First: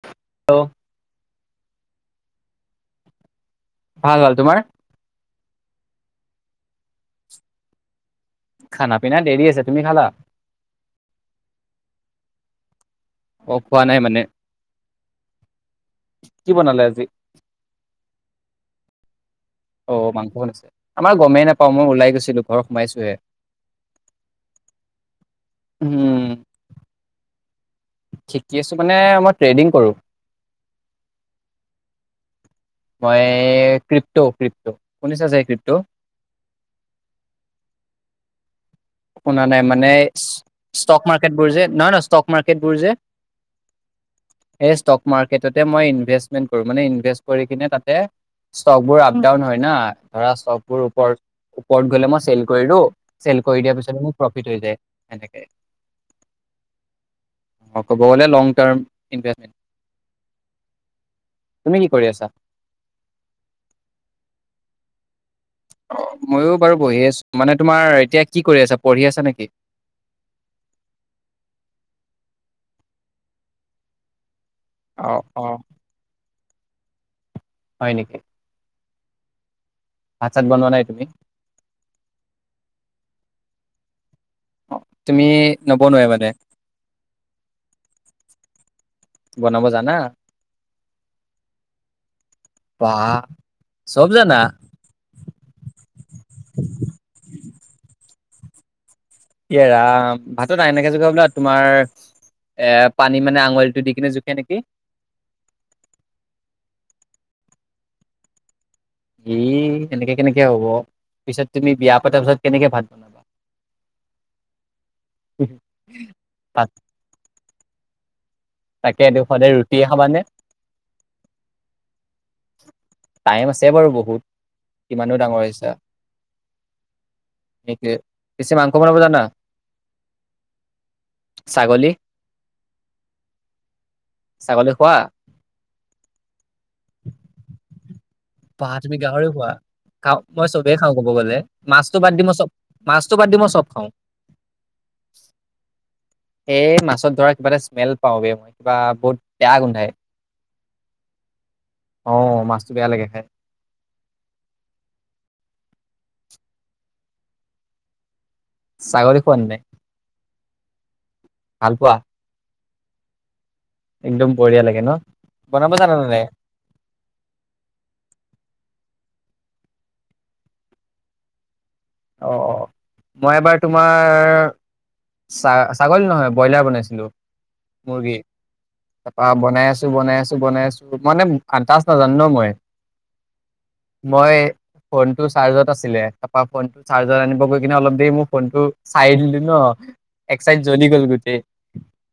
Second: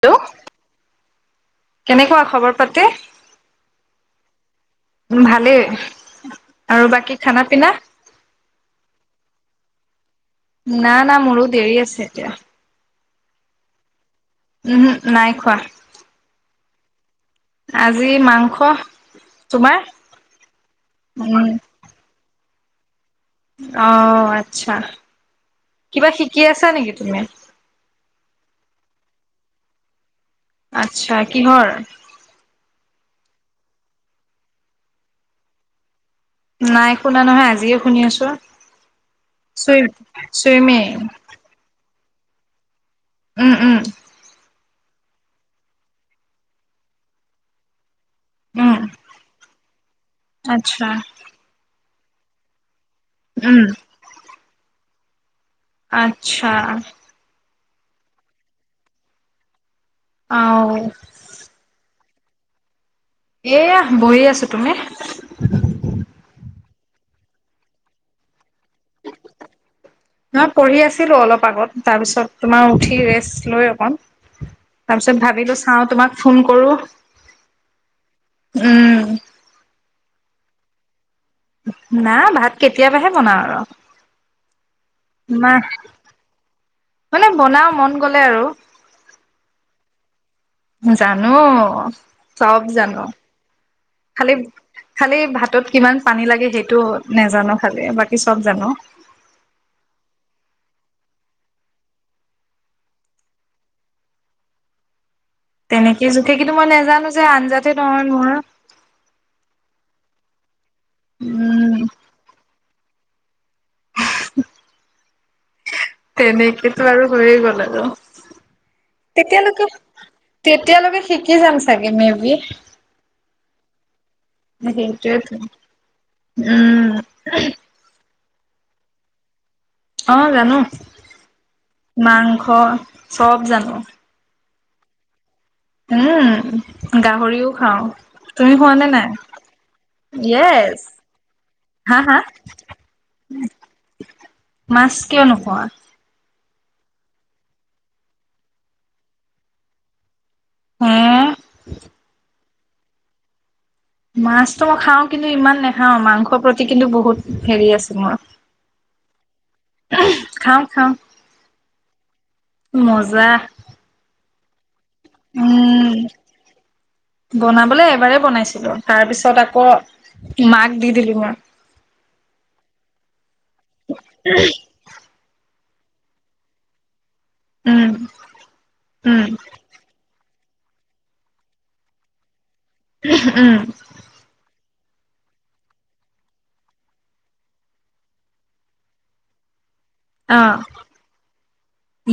Hello? Hello কেনেকুৱা খবৰ? পাতি? ভাল ভাল তোমাৰ? ভালেই। আৰু বাকী খানা-পিনা? খানা পিনা দেৰি আছে তুমি খালা না - না, মোৰো দেৰি আছে এতিয়া। অ' খোৱা নাই মানে? উম, নাই খোৱা। কি বনালে আজি? আজি মাংস। তোমাৰ? অ' মাংস বনাইছে। আমাৰ উম গমেই নাপাওঁ। মই ওলাই গৈছিলোঁ। ঘৰ সোমাইছোঁহে। অ' আচ্ছা। কিবা উম শিকি আছা নেকি তুমি? শিকি আছোঁ মানে মই ট্ৰেডিং কৰো। আচছা কিহৰ মই ক্ৰিপট' ক্ৰিপট' শুনিছা চাগে ক্ৰিপট' নাই শুনা নহয় আজিয়ে শুনি আছোঁ। শুনা নাই মানে ষ্টক মাৰ্কেট বোৰ যে নহয় নহয় ষ্টক মাৰ্কেট বোৰ যে উম উম এই ষ্টক মাৰ্কেটতে মই ইনভেষ্টমেণ্ট কৰো মানে ইনভেষ্ট কৰি কিনে তাতে উম ষ্টকবোৰ আপ ডাউন হয় ন ধৰা ষ্টকবোৰ আচ্ছা ওপৰ ৰত গ'লে মই চেল কৰিদিও উম কৰি দিয়াৰ পিছত মোক ফিত হৈ যাই হেনেকে আত্ছা অ' ক'ব গ'লে লং টাইম ইণ্টাৰ্ণ অ' তুমি কি কৰি আছা এয়া বহি আছো। তুমি? অ' মইও বাৰু বহি আছো মানে তোমাৰ এতিয়া কি কৰি আছা পঢ়ি আছা নেকি? নহয় পঢ়ি আছিলো অলপ আগত তাৰপিছত তোমাৰ উঠি ৰেষ্ট লৈ অকণ অ তাৰপিছত অ ভাবিলো চাওঁ তোমাক। ফোন কৰোঁ। হয় নেকি? উম ভাত চাত বনোৱা নাই তুমি? না ভাত কেতিয়াবাহে বনাওঁ অ তুমি আৰু মাহ নবনোৱাই মানে মানে বনাও মন গ'লে আৰু বনাব জানা জানো। চব জানো। বাহ চব খালি জানা। খালি ভাতত কিমান পানী লাগে সেইটো নাজানো খালি বাকী বাকী চব জানো এ ৰাম ভাতত এনেকে জোখা বোলা তোমাৰ এ পানী মানে আঙুলিটো দি কিনে জোখে নেকি তেনেকেই জোখে কিন্তু মই নেজানো যে আঞ্জাতে নহয় মোৰ এ এনেকে কেনেকে হ'ব? পিছত তুমি উম বিয়া পতাৰ পাছত কেনেকে ভাত ধনবাদ ভাত তেনেকেতো আৰু হৈয়ে গ'ল। আৰু তাকেটো সদায় তেতিয়ালৈকে ৰুটিয়ে খাবানে? তেতিয়ালৈকে শিকি যাম চাগে মে বি টাইম আছে বাৰু বহুত। কিমানো সেইটোৱেতো ডাঙৰ হৈছা? উম পিছে মাংস বনাব জানা? অ জানো ছাগলী মাংস চব জানো ছাগলী খোৱা? উম গাহৰিও খাওঁ খোৱা বাঁহ নে তুমি নাই গাহৰিও খোৱা খা মই চবেই য়েছ খাওঁ কব গলে হা মাছটো বাদ হা দি মই চব মাছটো বাদ দি মই চব খাওঁ মাছ কিয় নোখোৱা এই মাছত ধৰা কিবা এটা স্মেল পাও বে মই কিবা বহুত বেয়া গোন্ধাই হম অ মাছ বেয়া লাগে খাই মাছতো মই খাও কিন্তু ইমান নাখাও মাংসৰ প্ৰতি কিন্তু বহুত হেৰি আছে মোৰ ছাগলী খোৱা নে নাই? খাওঁ খাওঁ ভাল পোৱা? মজা একদম বঢ়িয়া লাগে ন‌? উম বনাবলে এবাৰ বনাইছিলো তাৰ পিছত পিছত আকৌ মাক দি দিলো মই অ অ মই এবাৰ তোমাৰ চা ছাগলী নহয় ব্ৰইলাৰ বনাইছিলোঁ উম মুৰ্গী উম তাৰপা বনাই আছো বনাই আছো বনাই আছো মানে আন্তাজ নাজানো ন মই উম ফোন টো চাৰ্জত আছিলে তাপা ফোনটো চাৰ্জাৰ আনিব গৈ কিনে অলপ দেৰি মই ফোনটো চাই দিলো ন এক আহ চাইড জ্বলি গ'ল গোটেই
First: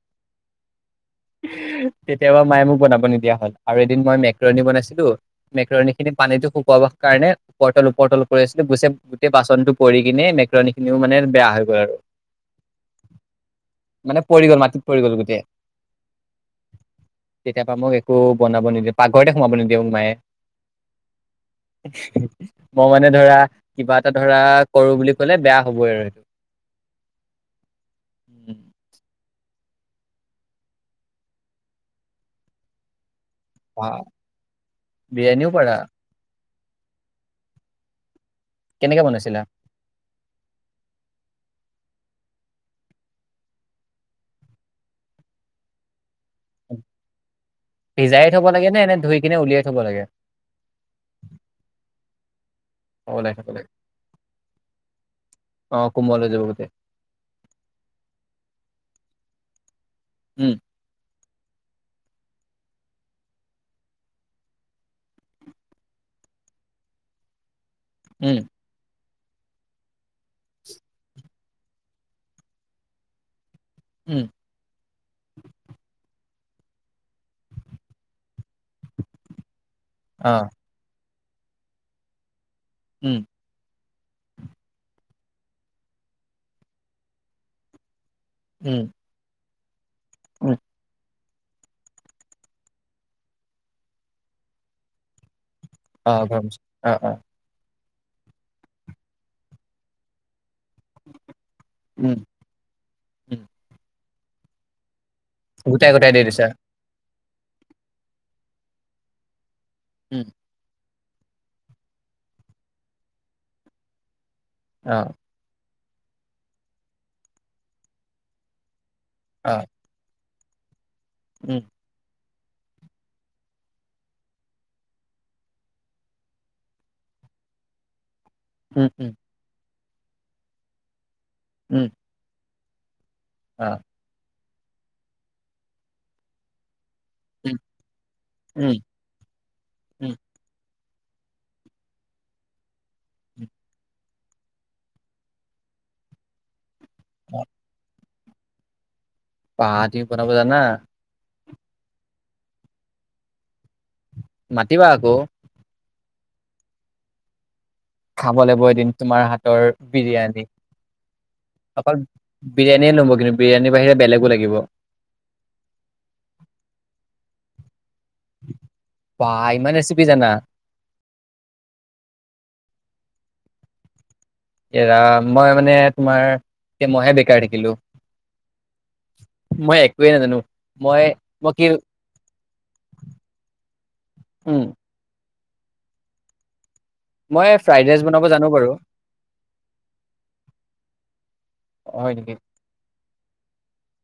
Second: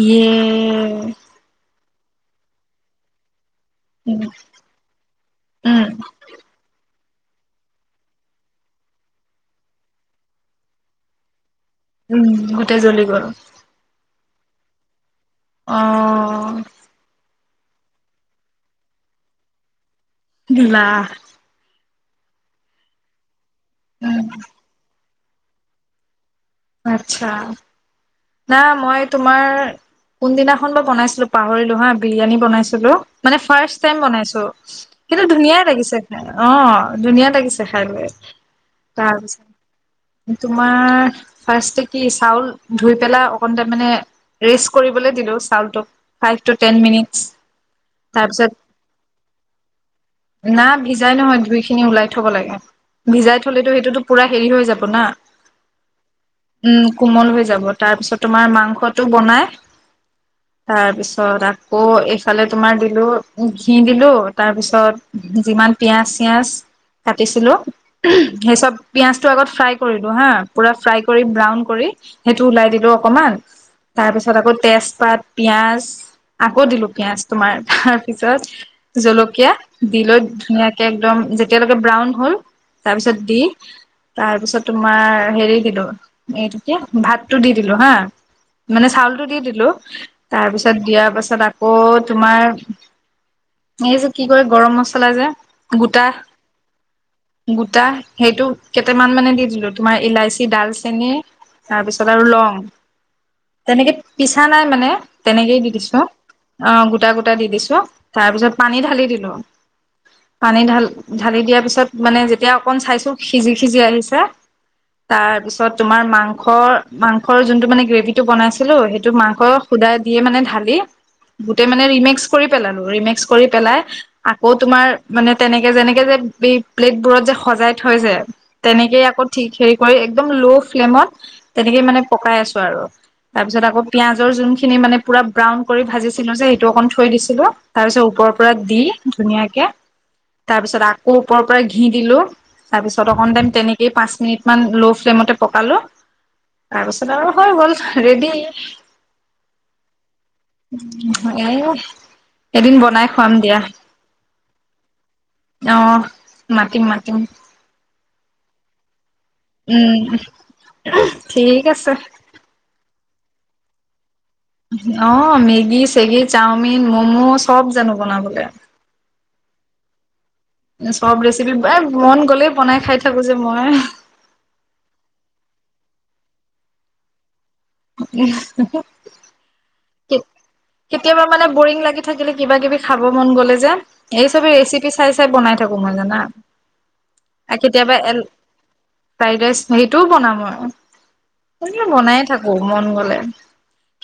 এ তেতিয়া পা মায়ে মোক বনাব নিদিয়া হ'ল আৰু এদিন মই উম মেকৰণী বনাইছিলো উম মেকৰণী খিনি পানীটো শুকাব কাৰণে উপৰ তল উপৰ তল কৰি আছিলো গু গোটেই বাচনটো পৰি কিনে মেকলনি খিনিও মানে বেয়া হ'ল উম গোটেই জ্বলি গল মানে পৰি গল মাটিত পৰি গ'ল গোটেই অ তেতিয়া বা মোক একো বনাব নিদিয়ে পাকঘৰতে সোমাব নিদিয়ে মায়ে দিলা মই মানে ধৰা কিবা এটা উম ধৰা কৰো বুলি কলে বেয়া হ'বই আৰু আ্ছা উম না মইতো তোমাৰ কোনদিনাখন বা বনাইছিলোঁ‌ পাহৰিলো হা বিৰিয়ানী বনাইছিলোঁ‌। মানে ফাৰ্ষট বা টাইম বনাইছো কিন্তু বিৰিয়ানীও ধুনীয়া পাৰা লাগিছে খাই অ' ধুনীয়া লাগিছে খাই লৈ কেনেকে বনাইছিলা? তাৰপিছত তোমাৰ ফাছতে কি চাউলধুই পেলাই অকণ ৰেচ কৰিব দিলোচাউলতো ফাইব টু টেনমিনিত ভিজাই থ'ব লাগে নে এনে ধুই কিনে উলিয়াই থ'ব লাগে? তাৰপিছত না ভিজাই নহয় ধুই খিনি ওলাই থব লাগে। অ' ওলাই ভিজাই থ'ব থলেতো লাগে। সেইটোতো পুৰা হেৰি হৈ যাব না অ' কোমল হৈ যাব গোটেই। উম কোমল হৈ যাব তাৰপিছত তোমাৰ মাংসটো বনাই উম, তাৰপিছত তাৰছত আকৌ এইফালে তোমাৰ দিলোঁ ঘি দিলো তাৰপিছত যিমান পিয়াঁজ চিয়াজ কাটিছিলোঁ উম, সেইচব পিয়ঁয়াজটো আগত ফ্ৰাই কৰিলো হা পুৰা ফ্ৰাই ব্ৰাউন কৰি সেইটো উলাই দিলোঁ‌ অকমান তাৰ উম, পিছত আকৌ তেজপাত পিয়াঁ‌জ আকৌ দিলো পিয়াঁ‌জ তোমাৰ তাৰ পিছত জলকীয়া দি লৈ অ', ধুনীয়াকে একদম যেতিয়ালৈকে ব্ৰাউন হ'ল তাৰপিছত উম, দি তাৰ পিছত তোমাৰ হেৰি কিন্তু এইটোকে ভাতটো দি দিলো হা। উম, মানে চাউলতটো দি দিলোঁ‌। উ [inaudible] তাৰ উম, পিছত দিয়াৰ পাছত তাৰিছত আকৌ তোমাৰ এই যে কি কৰে গৰম মছলা যে গোটা অ' গৰম মছলা। অ', অ', গোটা সেইটো কেইটামান মানে দি দিলোঁ‌। তোমাৰ ইলাচি ডাল তেনে তাৰপিছত উম, আৰু লং উম, তেনেকে পিছা নাই মানে তেনেকেই দি গোটাই দিছো গোটাই দি দিছা? অ' গোটা গো দি দিছো তাৰ পিছত পানী ঢালি দিলোঁ‌। উম, পানী ঢাল ঢালি দিয়াৰ পিছত মানে যেতিয়া অকন চাইছো সিজি সিজি আহিছে অ', তাৰপিছত তোমাৰ মাংস মাংসৰ যোনটো মানে গ্ৰেভি টো বনাইছিলোঁ‌ সেইটো টো মাকৰ অ', সুদা দিয়ে মানে থালি উম, গোটেই মানে ৰিমেক্স কৰি পেলালো, ৰিমেক্স কৰি পেলাই, আকৌ তোমাৰ মানে তেনেকে যেনেকে যে এই প্লেটবোৰত যে সজাই থৈ যে। উম, তেনেকেই উম, আকৌ ঠিক হেৰি কৰি একদম লোখ ফ্লেমত তেনেকে উম, মানে পকাই আছো। পাৰ তাৰপিছত অ', আকৌ পিয়াজৰ যোনখিন খিনি মানে পুৰা ব্ৰাউন কৰি ভাজিছিলোঁ যে এইটো অকণ থৈ দিছিলো উম, তাৰপিছত ওপৰৰ পৰা উম, দি ধুনীয়াকে, উম, তাৰপিছত আ আকৌ ওপৰৰ পৰা ঘি দিলো। তাৰ পিছত অকন টাইম তেনেক পাঁচ মিনিটমান ল' ফ্লেমতে পকালো তাৰপিছত আৰু হৈ গ'ল। ৰেডি। পাহাতি বনাব জানা? এহ এদিন বনাই খুৱাম দিয়া। মাতিবা আকৌ। অ' মাতিম মাতিম। খাব লাগিব এদিন। তোমাৰ হাতৰ উম বিৰিয়ানি। ঠিক আছে অকল বিৰিয়ানিয়ে [unintelligible] কিন্তু বিৰিয়ানিৰ বাহিৰে বেলেগো লাগিব অ' মেগী-চেগি, চাওমিন মম'চ [unintelligible] জানো বনাবলৈ বাহ ইমান ৰেচিপি জানা? চব ৰেচিপি এই মন গ'লেই বনাই খাই থাকো যে মই। এৰা মই মানে তোমাৰ এ মইহে বেকাৰ থাকিম। [unintelligible] মই একোৱে নাজানো মই কেতিয়াবা মানে মই কি বৰিং লাগি থাকিলে কিবাকিবি খাব মন গ'লে যে, এই ছবেই উম ৰেচিপি চাই চাই বনাই থাকো মই জানা? মই আৰু ফ্ৰাইড কেতিয়াবা ৰাইচ এল, বনাব জানো বাৰু ফ্ৰাইড ৰাইচ হেটোও বনাও মই। হয় [unintelligible] নেকি [unintelligible] মন গ'লে।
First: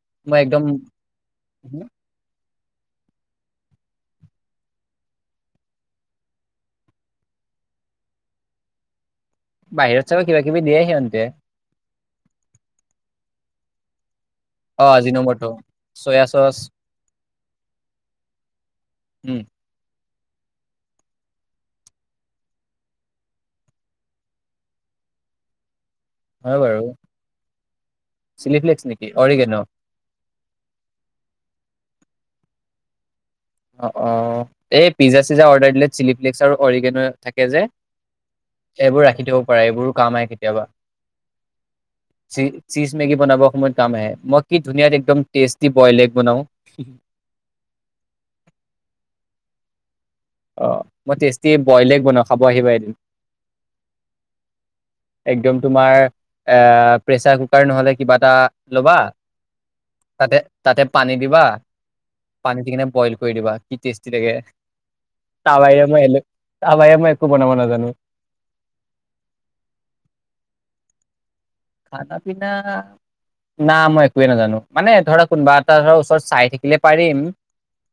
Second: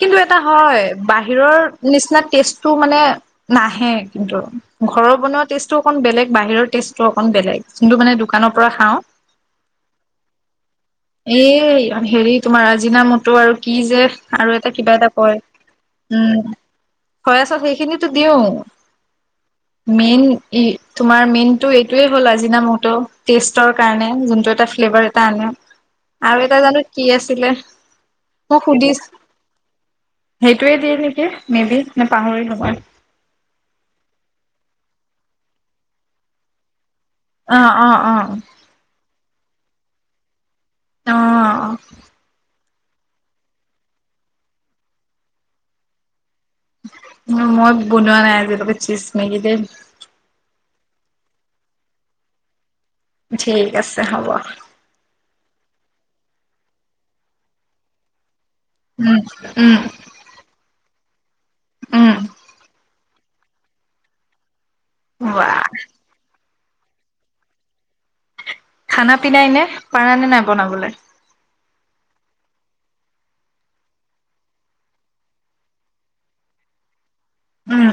কিন্তু মই এটা একদম হয় বাহিৰৰ নিচিনা টেষ্টটো টো মানে নাহে কিন্তু, ঘৰৰ বনোৱা টেষ্টটোও অকণ বেলেগ, বাহিৰৰ টেষ্টটো অকণ বেলেগ। কিন্তু মানে দোকানৰ পৰা খাওঁ বাহিৰত চাবা কিবাকিবি দিয়ে সিহঁতে এই হেৰি তোমাৰ আজিনা ম টো আৰু কি যে আৰু এটা অ কিবা এটা কয় আজিনমটো চয়া উম চচ চয়াচচ সেইখিনিটো দিওঁ উম মেইন তোমাৰ মেইনতটো এইটোয়ে হ'ল আজিনা মত টেষ্টৰ কাৰণে যোনটো এটা ফ্লেভাৰ এটা আনে আৰু হয় এটা জানো বাৰু কি আছিলে চিলি মই ফ্লেক্স সুধিছো নেকি অৰিগেন সেইটোৱে দিয়ে নেকি মে বি নে পাহৰিলো মই অ অ এই পিজ্জা চিজ্জা অৰ্ডাৰ দিলে চিলি ফ্লেক্স আৰু অৰিগেন থাকে যে অ', অ', অ'। এইবোৰ ৰাখি থব এইবোৰো কাম আহে কেতিয়াবা অ', [unintelligible] চীজ মেগী বনাবৰ সময়ত কাম আহে মই কি ধুনীয়াাত একদম টেষ্টি বইল এগ বনাও মই বনোৱা নাই চিজ মেগী অ মই টেষ্টি বইলে এগ বনওঁ খাব আহিবা এদিন ঠিক আছে হ'ব একদম তোমাৰ এ প্ৰেচাৰ কুকাৰ নহ'লে কিবা এটা ল'বা উম, উম, তাতে তাতে পানী দিবা উম, পানী দি কিনে বইল কৈ দিবা কি টেষ্টি লাগে ৱাহ। তাবাই মই এলে তা বাইে মই একো বনাব নাজানো খানা পিনাই নে পাৰা নে নাই বনাবলৈ খানা পিনা না মই একোৱে নাজানো মানে ধৰা কোনোবা এটা ধৰা ওচৰত চাই থাকিলে পাৰিম উম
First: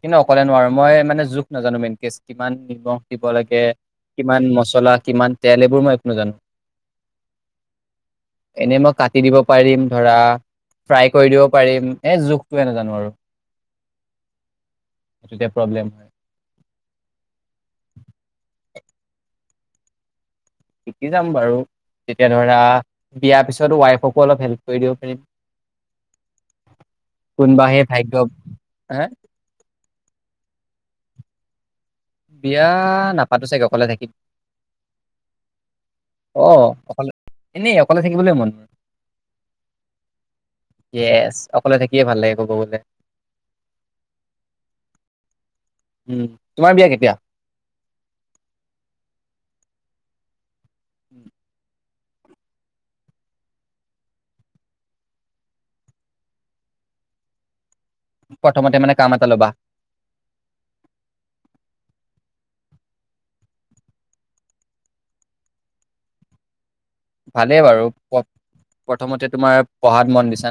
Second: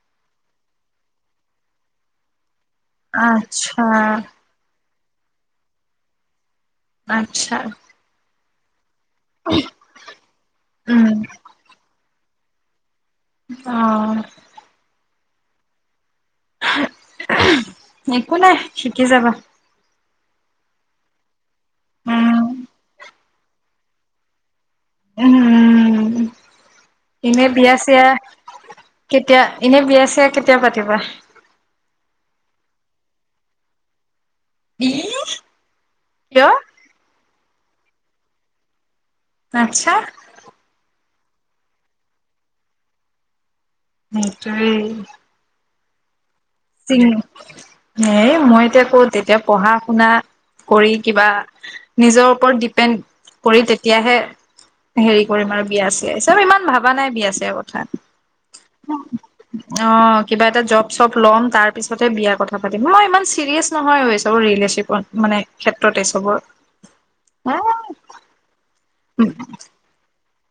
কিন্তু অকলে নোৱাৰো মই মানে জোখ নাজানো মেইন কে কিমান নিমখ দিব লাগে আচ্ছা, কিমান মচলা কিমান তেল এইবোৰ মই একো নোাজানো আটচ্চা এনে মই ক দিব পাৰিম ধৰা ফ্ৰাই উম। কৰি দিব পাৰিম এই জোখটোৱে নাজানো আৰু অ সেইটোকে প্ৰব্লেম হয় অহ অহা একো নাই শিকি যাবা শিকি যাম বাৰু তেতিয়া উম, ধৰা বিয়াৰ পিছত ৱাইফকো অলপ হেল্প কৰি দিব পাৰিম উম এনে কোনোবা বিয়া সেই চিয়া ভাগ্য হে কেতিয়া এনে বিয়া ছে কেতিয়া পাতিবা বিয়া নাপাতো চাগে অকলে থাকিম উ অ কিয় অকলে এনেই অকলে থাকিবলৈ মন হয় আচ্ছা ইয়েছ অকলে থাকিয়ে ভাল লাগে কব গলে সেইটোৱেই উম তোমাৰ বিয়া উম কেতিয়া মই এতিয়া ক তেতিয়া পঢ়া শুনা কৰি কিবা নিজৰ ওপৰত ডিপেণ্ড কৰি তেতিয়াহে হেৰি কৰিম আৰু বিয়া চিয়া চব ইমান ভাবা নাই বিয়া চিয়া আগত অ প্ৰথমতে মানে কাম এটা ল'বা কিবা এটা জব চব লম বিয়া কথা পাতিম মই ইমান চিৰিয়াছ নহয় চব ৰিলেশপত মানে ক্ষেত্ৰতে চবৰ ভালেই বাৰু ক প্ৰথমতে তোমাৰ পঢ়াত মন দিছে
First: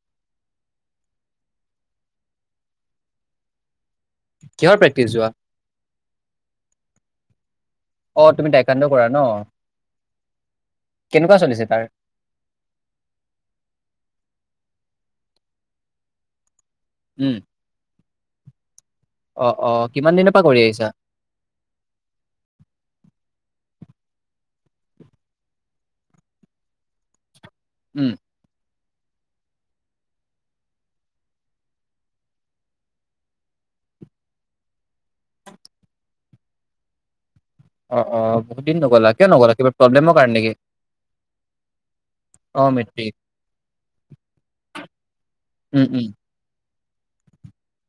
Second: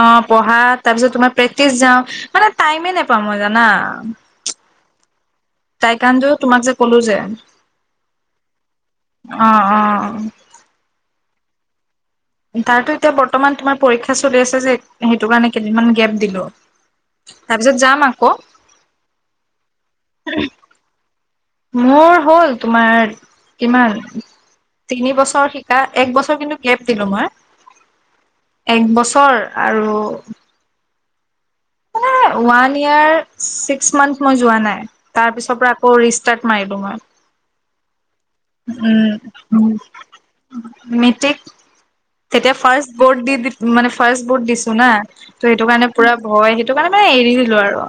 অ পঢ়া তাৰপিছত তোমাৰ প্ৰেক্টিচ যাওঁ মানে টাইমেই নোপাওঁ মই জানা কিহৰ প্ৰেক্টিচ যোৱা টাইকান্দো তোমাক যে কলো যে অ তুমি টাইকাণ্ড কৰা ন অ অ কেনেকুৱা চলিছে তাৰ তাৰতো এতিয়া বৰ্তমান তোমাৰ পৰীক্ষা চলি আছে যে সেইটো কাৰণে কেইদিনমান গেপ দিলো উম তাৰপিছত যাম আ ক অ অ কিমান দিনৰ পৰা কৰি আহিছা মোৰ হ'ল তোমাৰ কিমান তিনি বছৰ শিকা এক বছৰ কিন্তু গেপ দিলো মই উম এক বছৰ আৰু মানে ওৱান ইয়ৰ ছিক্স মান্থ মই যোৱা নাই, তাৰপিছৰ পৰা আকৌ ৰিষ্টাৰট মাৰিলোঁ মই। অ', অ বহুত দিন নগ'লা কিয় নগ'লা উম', কিবা প্ৰব্লেমৰ কাৰণে নেকি উম', মেট্ৰিক তেতিয়া অ ফাৰ্ষ মেট্ৰিক বৰ্ড দি মানে ফাৰ্ষ বৰ্ড দিছো না ত সেইটো উম, কাৰণে উম, পুৰা ভয় টো কাৰানে মানে এৰি দিলো আৰু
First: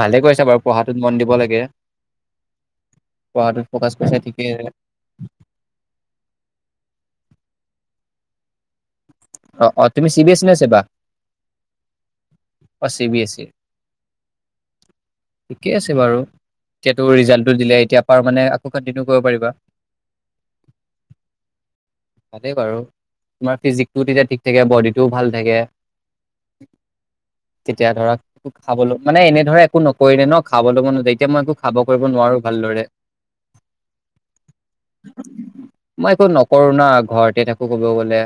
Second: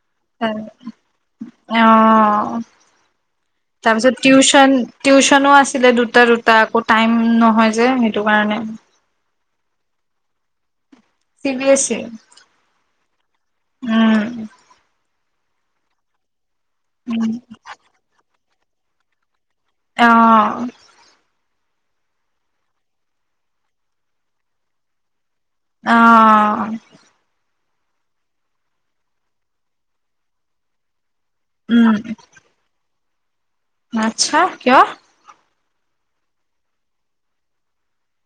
ভালে কৰিছা বাৰু পঢ়াটোত মন দিব লাগে। অ পঢ়াটোত ফ'কাচ কৰিছা তাৰপিছত ঠিকে টিউচন-টিউচনো আছিলে দুটা-দুটা আকৌ টাইম নহয় যে সেইটো কাৰণে। অ', অ', তুমি চিবিএছ নে ছেবা? চিবিএছই। অ', চিবিএছই। ঠিকেই আছে বাৰু। এতিয়াতো উম ৰিজাল্টটো দিলে এতিয়া পাৰ মানে কণ্টিনিউ কৰিব পাৰিবা। অ'। তাতে বাৰু। তোমাৰ ফিজিকটো তেতিয়া ঠিক থাকে বডিটোও ভাল থাকে আহ তেতিয়া ধৰা খাবলৈ, মানে এনে ধৰা একো নকৰিলে ন খাবলৈ মন নাযায়। এতিয়া মই একো খাব উম কৰিব নোৱাৰো ভালদৰে। আচ্ছা কিয় মই একো নকৰো ন? ঘৰতে থাকো ক'ব গ'লে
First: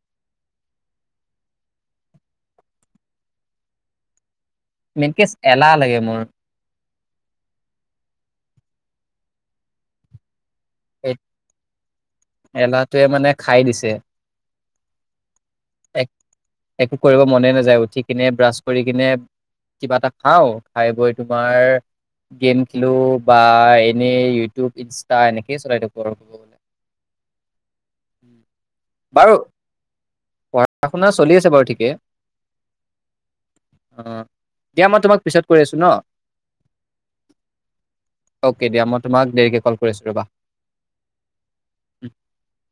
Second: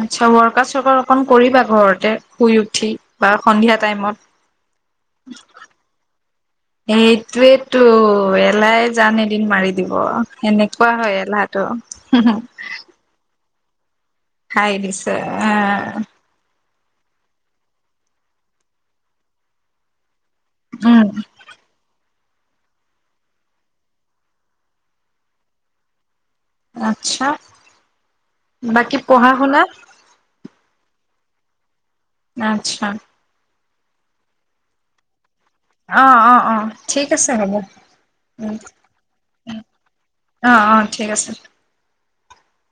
আচ্ছা ৱৰ্কাৰ-চৰ্কাৰ অকন কৰিবা ঘৰতে, শুই উঠি বা সন্ধিয়া মেইনকে টাইমত। এলাহ লাগে মোৰ। সেইটোৱেইতো এলাই জান এদিন মাৰি দিব। হেনেকুৱা এই হয় এলাহটো। এলাহটোৱে মানে খাই দিছে। খাই দিছে আহ এক একো কৰিব মনে নাযায় উঠি কিনে ব্ৰাছ কৰি কিনে, কিবা এটা খাও। উম খাই-বৈ তোমাৰ গেম খেলো বা এনেই ইউটিউব-ইনষ্টা এনেকেই চলাই থাকো আৰু। ক'ব গ'লে। আচ্ছা। বাকী পঢ়া-শুনা? পঢ়া-শুনা চলি আছে বাৰু ঠিকে। আচ্ছা। অ' দিয়া মই তোমাক পিছত কৰি আছো ন অ' অ' অ', ঠিক আছে হ'ব। ও অকে দিয়া মই তোমাক ও, দেৰিকে কল কৰি আছো ৰ'বা। অ' অ' ঠিক আছে। [unintelligible]